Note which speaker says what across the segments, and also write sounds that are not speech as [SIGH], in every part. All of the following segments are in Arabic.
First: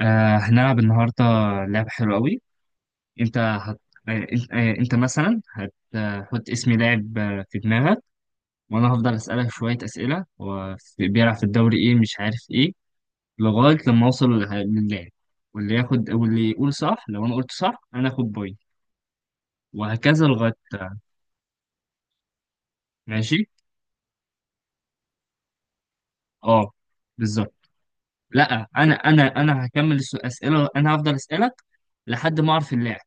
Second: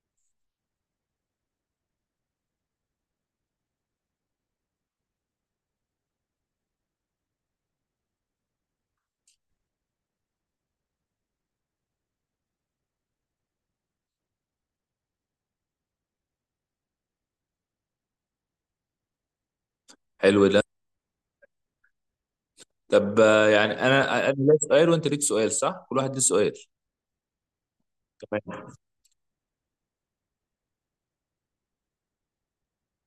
Speaker 1: هنلعب النهاردة لعبة حلوة قوي. انت هت... آه انت, آه انت مثلا هتحط اسم لاعب في دماغك، وانا هفضل اسألك شوية اسئلة. هو بيلعب في الدوري ايه؟ مش عارف ايه، لغاية لما اوصل للاعب. واللي ياخد واللي يقول صح، لو انا قلت صح انا اخد بوينت، وهكذا
Speaker 2: حلو
Speaker 1: لغاية.
Speaker 2: ده. طب
Speaker 1: ماشي.
Speaker 2: يعني انا ليا سؤال وانت ليك سؤال، صح؟ كل واحد ليه سؤال.
Speaker 1: اه. بالظبط.
Speaker 2: تمام.
Speaker 1: لا، انا هكمل اسئلة، انا هفضل اسألك لحد ما اعرف اللاعب.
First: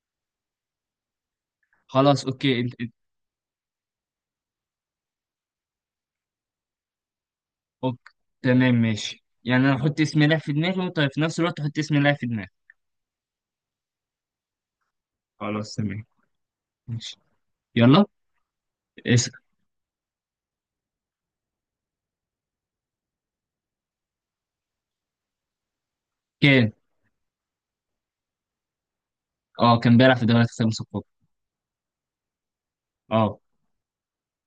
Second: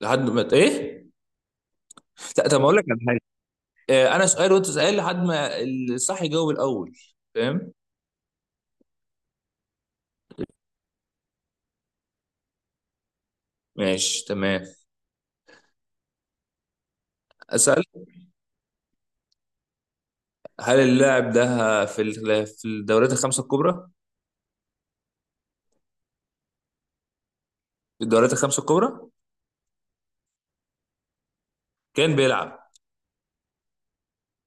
Speaker 2: لحد ما ايه؟
Speaker 1: خلاص،
Speaker 2: لا،
Speaker 1: اوكي
Speaker 2: طب
Speaker 1: أنت.
Speaker 2: اقول لك على حاجه. انا سؤال وانت سؤال لحد ما الصح يجاوب الاول، فاهم؟
Speaker 1: اوكي، تمام ماشي. يعني انا احط اسم لاعب في دماغي وانت في نفس الوقت تحط اسم لاعب في دماغي.
Speaker 2: ماشي تمام.
Speaker 1: خلاص، تمام. ماشي.
Speaker 2: اسال.
Speaker 1: يلا. اسم.
Speaker 2: هل اللاعب ده في الدوريات الخمسه الكبرى؟
Speaker 1: كان.
Speaker 2: في الدوريات الخمسه الكبرى
Speaker 1: اه، كان بيلعب في دوري الخمسة الكبرى.
Speaker 2: كان بيلعب.
Speaker 1: اه.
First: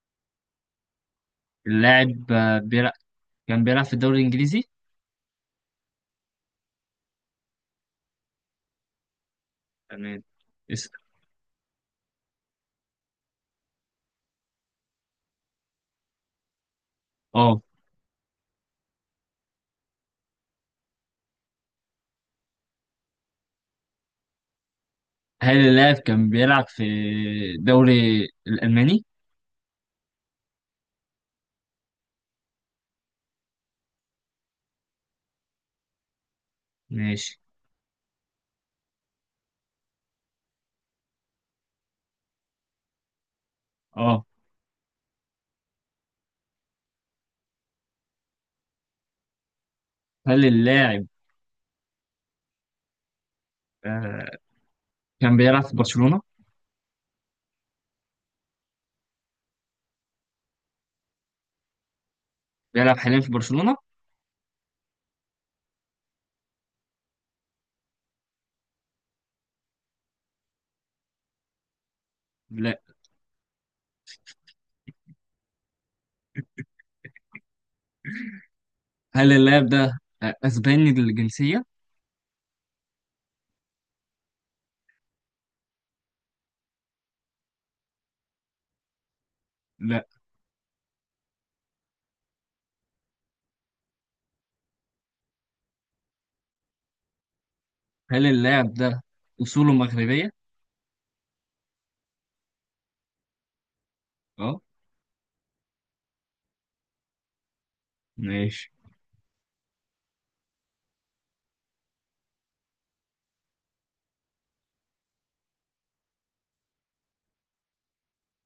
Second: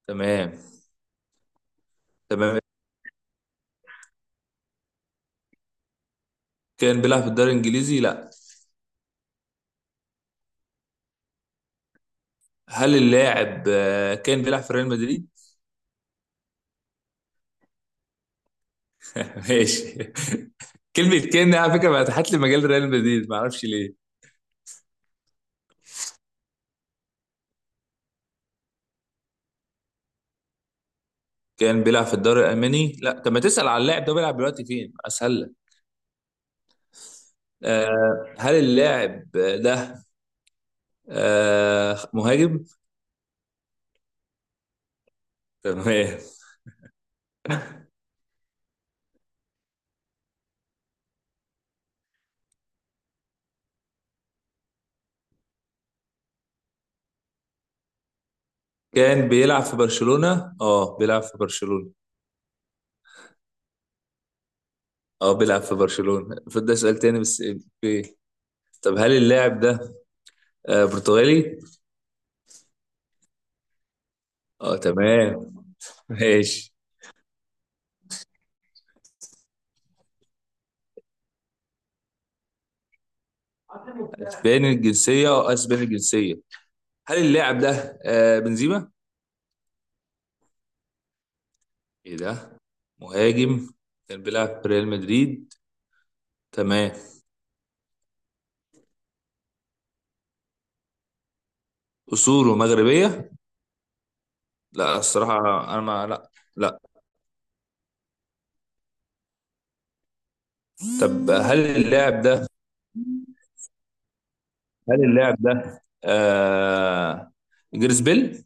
Speaker 2: تمام.
Speaker 1: اللاعب آه،
Speaker 2: تمام.
Speaker 1: بيلعب كان بيلعب في الدوري الانجليزي.
Speaker 2: كان بيلعب في الدوري الانجليزي؟ لا.
Speaker 1: تمام. اسم.
Speaker 2: هل اللاعب كان بيلعب في ريال مدريد؟
Speaker 1: اه.
Speaker 2: ماشي. [LAUGHS] كلمة كان دي على فكرة بقى فتحت لي مجال ريال مدريد، ما اعرفش ليه.
Speaker 1: هل اللاعب كان بيلعب في الدوري الالماني؟
Speaker 2: كان بيلعب في الدوري الألماني؟ لا. طب ما تسأل على اللاعب ده بيلعب دلوقتي فين، أسهل لك.
Speaker 1: ماشي.
Speaker 2: آه، هل اللاعب ده آه مهاجم؟
Speaker 1: اه.
Speaker 2: تمام.
Speaker 1: هل اللاعب آه، كان بيلعب في برشلونة؟
Speaker 2: كان بيلعب في برشلونة؟ اه بيلعب في برشلونة.
Speaker 1: بيلعب حاليا في برشلونة.
Speaker 2: اه بيلعب في برشلونة، فده سؤال تاني بس. إيه؟ طب هل اللاعب ده آه برتغالي؟
Speaker 1: لا.
Speaker 2: اه تمام. ماشي.
Speaker 1: هل اللاعب ده اسباني الجنسية؟
Speaker 2: اسباني الجنسية؟ اه اسباني الجنسية. هل اللاعب ده آه بنزيما؟
Speaker 1: لا.
Speaker 2: ايه ده؟ مهاجم، كان بيلعب في ريال مدريد. تمام.
Speaker 1: هل اللاعب ده أصوله مغربية؟
Speaker 2: اصوله مغربيه؟
Speaker 1: اه.
Speaker 2: لا الصراحه، انا ما، لا، لا.
Speaker 1: ماشي.
Speaker 2: طب هل اللاعب ده، هل اللاعب ده آه جريس بيل؟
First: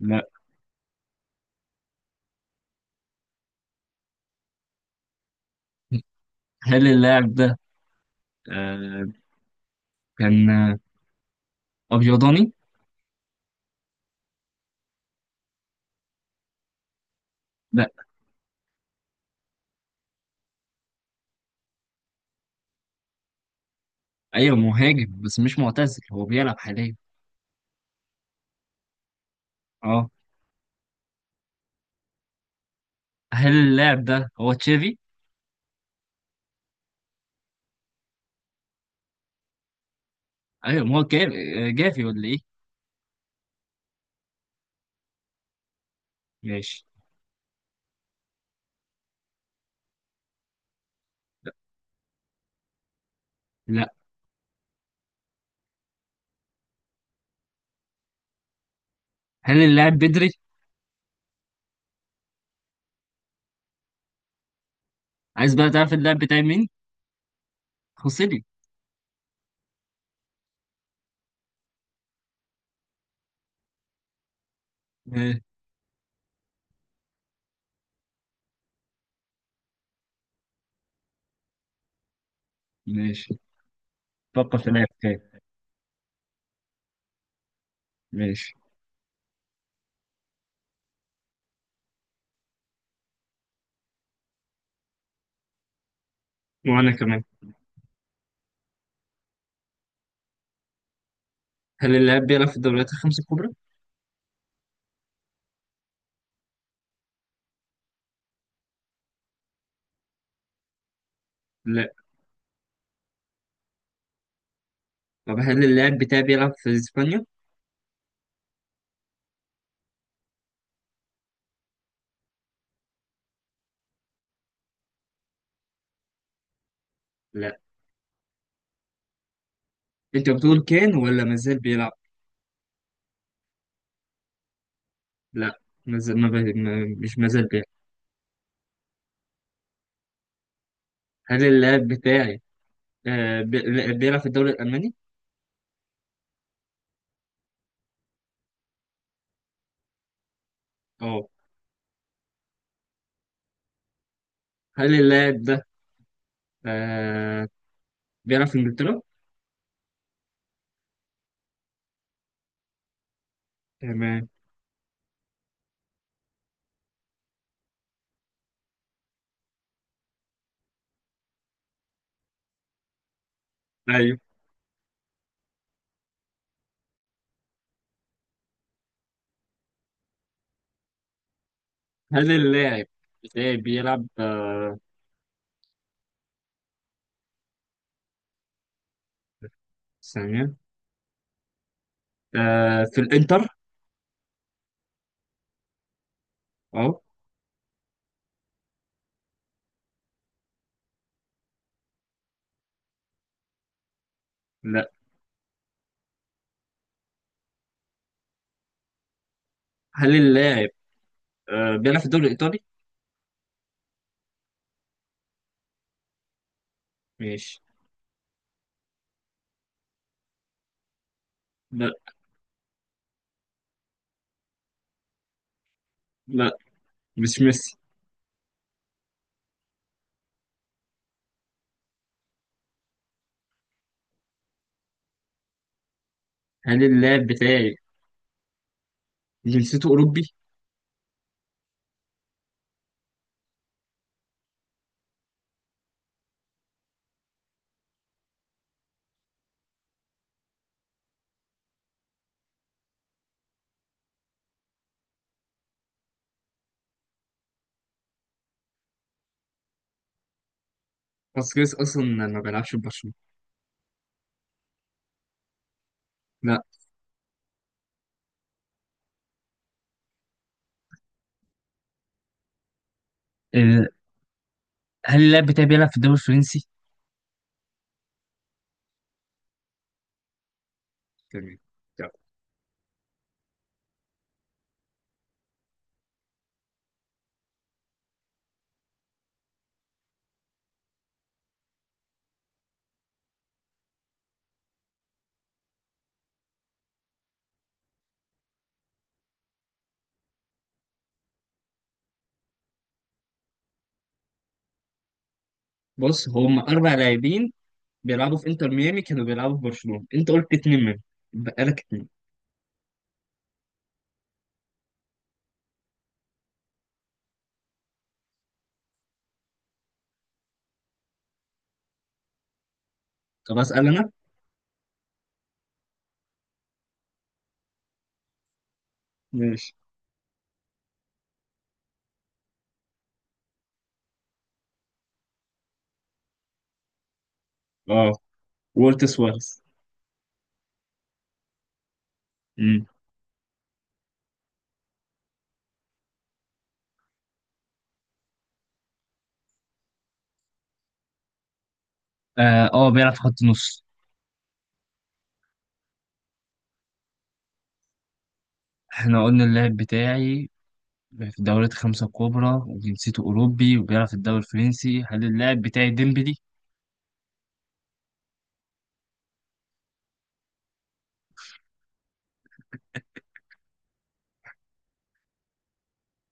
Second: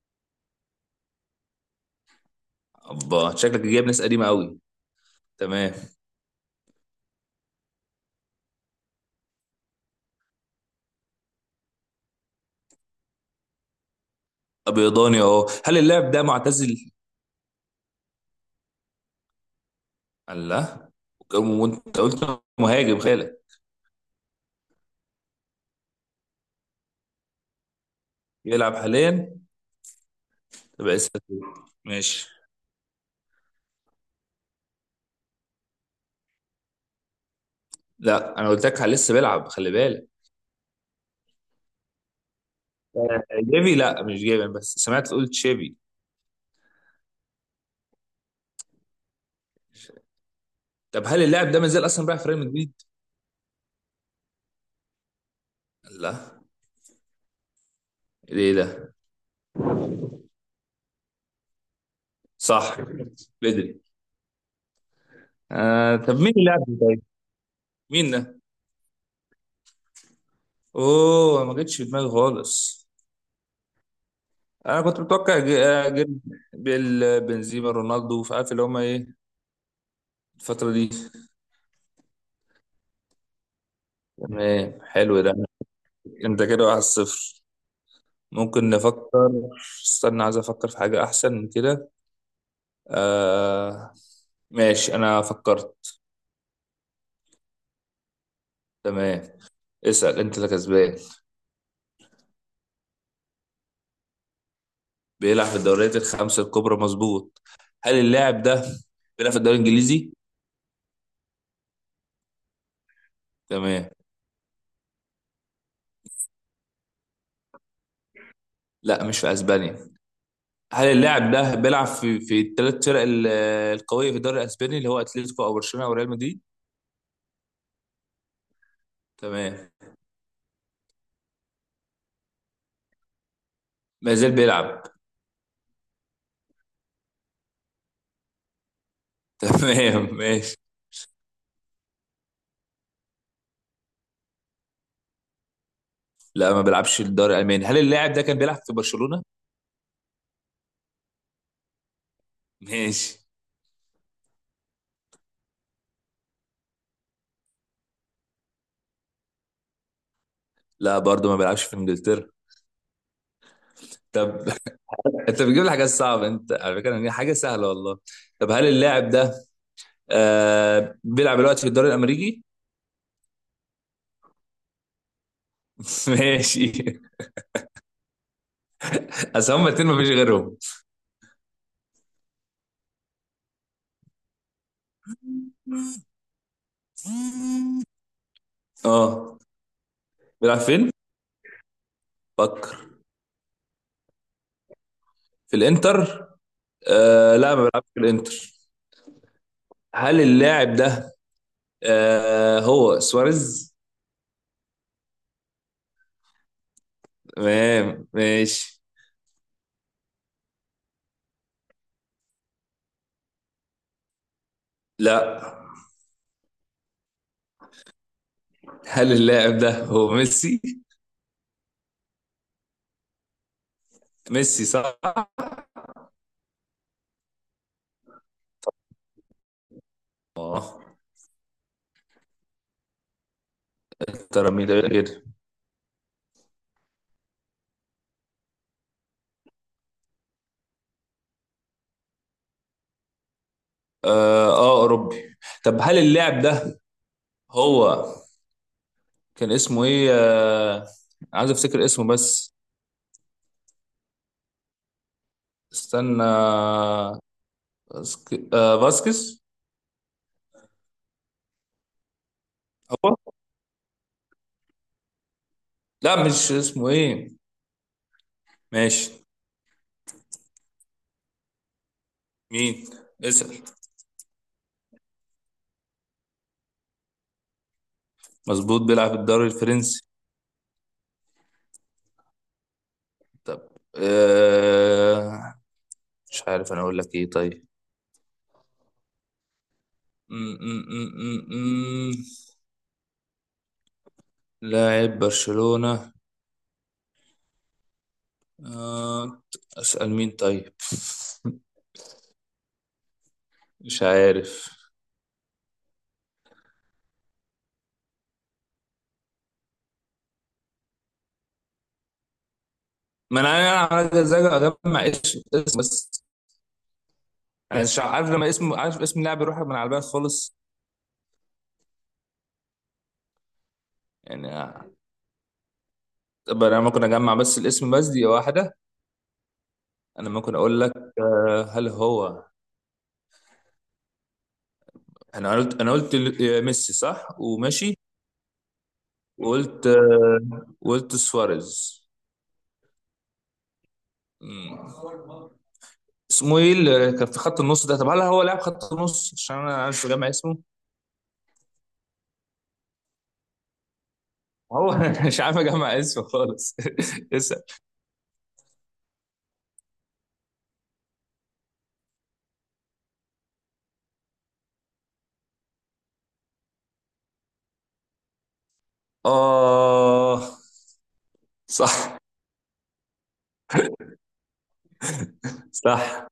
Speaker 1: لا.
Speaker 2: ابا شكلك جايب ناس قديمه قوي. تمام.
Speaker 1: هل اللاعب ده آه كان أبيضاني؟
Speaker 2: ابيضاني اهو. هل اللاعب ده معتزل؟
Speaker 1: لا.
Speaker 2: الله، وانت قلت مهاجم خالك.
Speaker 1: أيوه مهاجم بس مش معتزل، هو بيلعب حاليا.
Speaker 2: يلعب حاليا؟
Speaker 1: اه.
Speaker 2: تبقى لسه فيه. ماشي.
Speaker 1: هل اللاعب ده هو تشافي؟
Speaker 2: لا انا قلت لك لسه بيلعب، خلي بالك.
Speaker 1: أيوه، ما هو جافي ولا إيه؟
Speaker 2: جيفي؟ لا مش جيفي، بس سمعت قلت شيفي.
Speaker 1: ماشي.
Speaker 2: طب هل اللاعب ده ما زال اصلا بيلعب في ريال مدريد؟
Speaker 1: لا.
Speaker 2: لا؟ ايه ده؟
Speaker 1: هل اللاعب بدري؟
Speaker 2: صح، بدري.
Speaker 1: عايز بقى تعرف
Speaker 2: آه
Speaker 1: اللاعب
Speaker 2: طب مين
Speaker 1: بتاعي
Speaker 2: اللاعب
Speaker 1: مين؟
Speaker 2: ده طيب؟ مين ده؟
Speaker 1: خوسيلي.
Speaker 2: اوه، ما جتش في دماغي خالص. انا كنت
Speaker 1: آه،
Speaker 2: متوقع جيل، بيل، بنزيما، رونالدو، فعارف اللي هما ايه الفترة دي.
Speaker 1: ماشي. فكر في
Speaker 2: تمام
Speaker 1: لاعب
Speaker 2: حلو ده.
Speaker 1: تاني.
Speaker 2: انت كده واحد صفر.
Speaker 1: ماشي.
Speaker 2: ممكن نفكر. استنى عايز افكر في حاجة احسن من كده. آه ماشي، انا فكرت.
Speaker 1: وأنا كمان.
Speaker 2: تمام. اسأل انت اللي كسبان.
Speaker 1: هل اللاعب بيلعب في الدوريات الخمس الكبرى؟
Speaker 2: بيلعب في الدوريات الخمسة الكبرى، مظبوط. هل اللاعب ده بيلعب في الدوري الإنجليزي؟
Speaker 1: لا.
Speaker 2: تمام.
Speaker 1: طب هل اللاعب بتاعي بيلعب في إسبانيا؟
Speaker 2: لا مش في أسبانيا. هل اللاعب ده بيلعب في القوية في الدوري الأسباني اللي هو أتلتيكو أو برشلونة أو ريال مدريد؟
Speaker 1: لا.
Speaker 2: تمام.
Speaker 1: انت بتقول كان ولا مازال بيلعب؟
Speaker 2: ما زال بيلعب.
Speaker 1: لا، مازال ما ب... ما... مش مازال بيلعب.
Speaker 2: [LAUGHS] تمام ماشي.
Speaker 1: هل اللاعب بتاعي لا، بيلعب في الدوري الألماني؟
Speaker 2: لا ما بيلعبش في الدوري الألماني. هل اللاعب ده كان بيلعب في برشلونة؟
Speaker 1: اه.
Speaker 2: ماشي.
Speaker 1: هل اللاعب ده آه... بيلعب في إنجلترا؟
Speaker 2: لا برضه ما بيلعبش في إنجلترا.
Speaker 1: تمام.
Speaker 2: طب [LAUGHS] انت بتجيب لي حاجات صعبه انت على فكره، يعني حاجه سهله والله. طب هل اللاعب ده آه بيلعب دلوقتي في الدوري الامريكي؟
Speaker 1: ايوه.
Speaker 2: [LAUGHS] ماشي. اصل هما الاتنين مفيش غيرهم.
Speaker 1: هل اللاعب بتاعي بيلعب
Speaker 2: اه
Speaker 1: ثانية،
Speaker 2: بيلعب فين؟ فكر
Speaker 1: في الإنتر؟
Speaker 2: في الانتر.
Speaker 1: اه.
Speaker 2: آه لا ما بيلعبش في الانتر. هل اللاعب ده آه هو سواريز؟
Speaker 1: لا.
Speaker 2: تمام ماشي.
Speaker 1: هل اللاعب بيلعب في الدوري الإيطالي؟
Speaker 2: لا.
Speaker 1: ماشي.
Speaker 2: هل اللاعب ده هو ميسي؟
Speaker 1: لا.
Speaker 2: ميسي صح؟
Speaker 1: لا، مش ميسي.
Speaker 2: اه. ترى مين ده كده.
Speaker 1: هل اللاعب بتاعي جنسيته أوروبي؟
Speaker 2: اه اوروبي. طب هل اللاعب ده هو، كان اسمه ايه آه، عايز افتكر اسمه بس. استنى. باسكس؟
Speaker 1: باسكيز أصلا ما بيلعبش في برشلونة.
Speaker 2: هو، لا مش
Speaker 1: لا.
Speaker 2: اسمه ايه. ماشي. مين؟ اسأل.
Speaker 1: آه، هل اللاعب بتاعي بيلعب في الدوري الفرنسي؟
Speaker 2: مظبوط بيلعب الدوري الفرنسي.
Speaker 1: تمام. طب،
Speaker 2: طب آه، مش عارف انا اقول لك ايه طيب. م. لاعب برشلونة آه، اسأل مين طيب. [LAUGHS] مش عارف.
Speaker 1: بص هم اربع لاعبين بيلعبوا في انتر ميامي كانوا بيلعبوا في برشلونه، انت قلت اتنين منهم، بقى لك اتنين.
Speaker 2: ما انا، انا عايز اجمع اسم اسم بس، يعني مش عارف، لما اسم عارف اسم اللاعب يروح من على البال خالص.
Speaker 1: طب اسال انا.
Speaker 2: يعني طب انا ممكن اجمع بس الاسم بس، دي واحدة.
Speaker 1: ماشي.
Speaker 2: انا ممكن اقول لك هل هو، انا قلت ميسي صح وماشي.
Speaker 1: اه. وولت سوارز.
Speaker 2: وقلت وقلت سواريز.
Speaker 1: امم.
Speaker 2: مم. اسمه ايه اللي كان في خط النص ده؟ طب هل هو لاعب خط النص، عشان انا مش جامع اسمه.
Speaker 1: اه، بيلعب في خط النص.
Speaker 2: هو [LAUGHS] أنا مش عارف اجمع اسمه خالص. [LAUGHS] اسال.
Speaker 1: احنا قلنا اللاعب بتاعي في الدوريات الخمسة الكبرى وجنسيته أوروبي وبيلعب في الدوري الفرنسي، هل اللاعب بتاعي ديمبلي؟
Speaker 2: اه صح، صح.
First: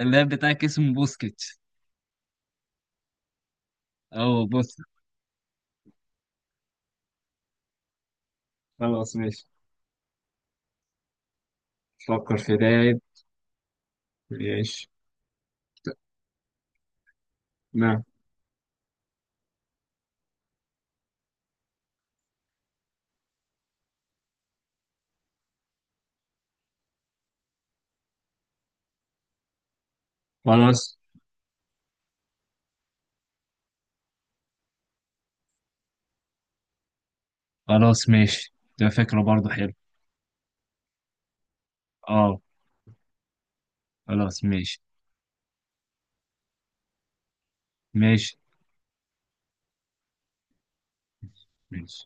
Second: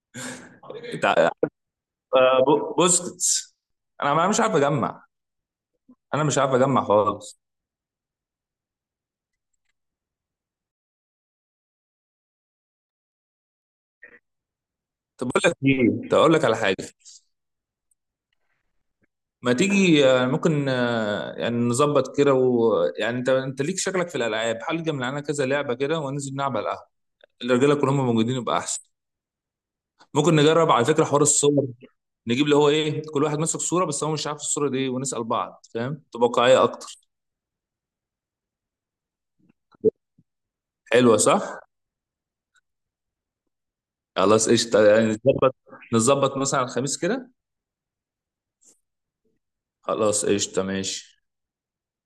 Speaker 1: اللاعب بتاعك اسمه
Speaker 2: تع-
Speaker 1: بوسكيتش
Speaker 2: بوسكيتس. انا مش
Speaker 1: أو
Speaker 2: عارف
Speaker 1: بوس
Speaker 2: اجمع، انا مش عارف اجمع خالص.
Speaker 1: خلاص ماشي. فكر في لاعب. ماشي.
Speaker 2: تقول لك على حاجه؟
Speaker 1: نعم.
Speaker 2: ما تيجي ممكن يعني نظبط كده، ويعني انت ليك شكلك في الالعاب، حل معانا كذا لعبه كده وننزل نلعب على القهوه. الرجاله كلهم موجودين يبقى احسن. ممكن نجرب على
Speaker 1: خلاص.
Speaker 2: فكره حوار الصور. نجيب اللي هو ايه، كل واحد ماسك صوره بس هو مش عارف الصوره دي إيه، ونسال بعض، فاهم؟ تبقى واقعيه اكتر.
Speaker 1: خلاص ماشي. ده فكرة برضه حلو.
Speaker 2: حلوه صح.
Speaker 1: اه. خلاص
Speaker 2: خلاص
Speaker 1: ماشي.
Speaker 2: قشطه، يعني نظبط. نظبط مثلا على الخميس كده.
Speaker 1: ماشي.
Speaker 2: خلاص قشطه ماشي.
Speaker 1: ماشي.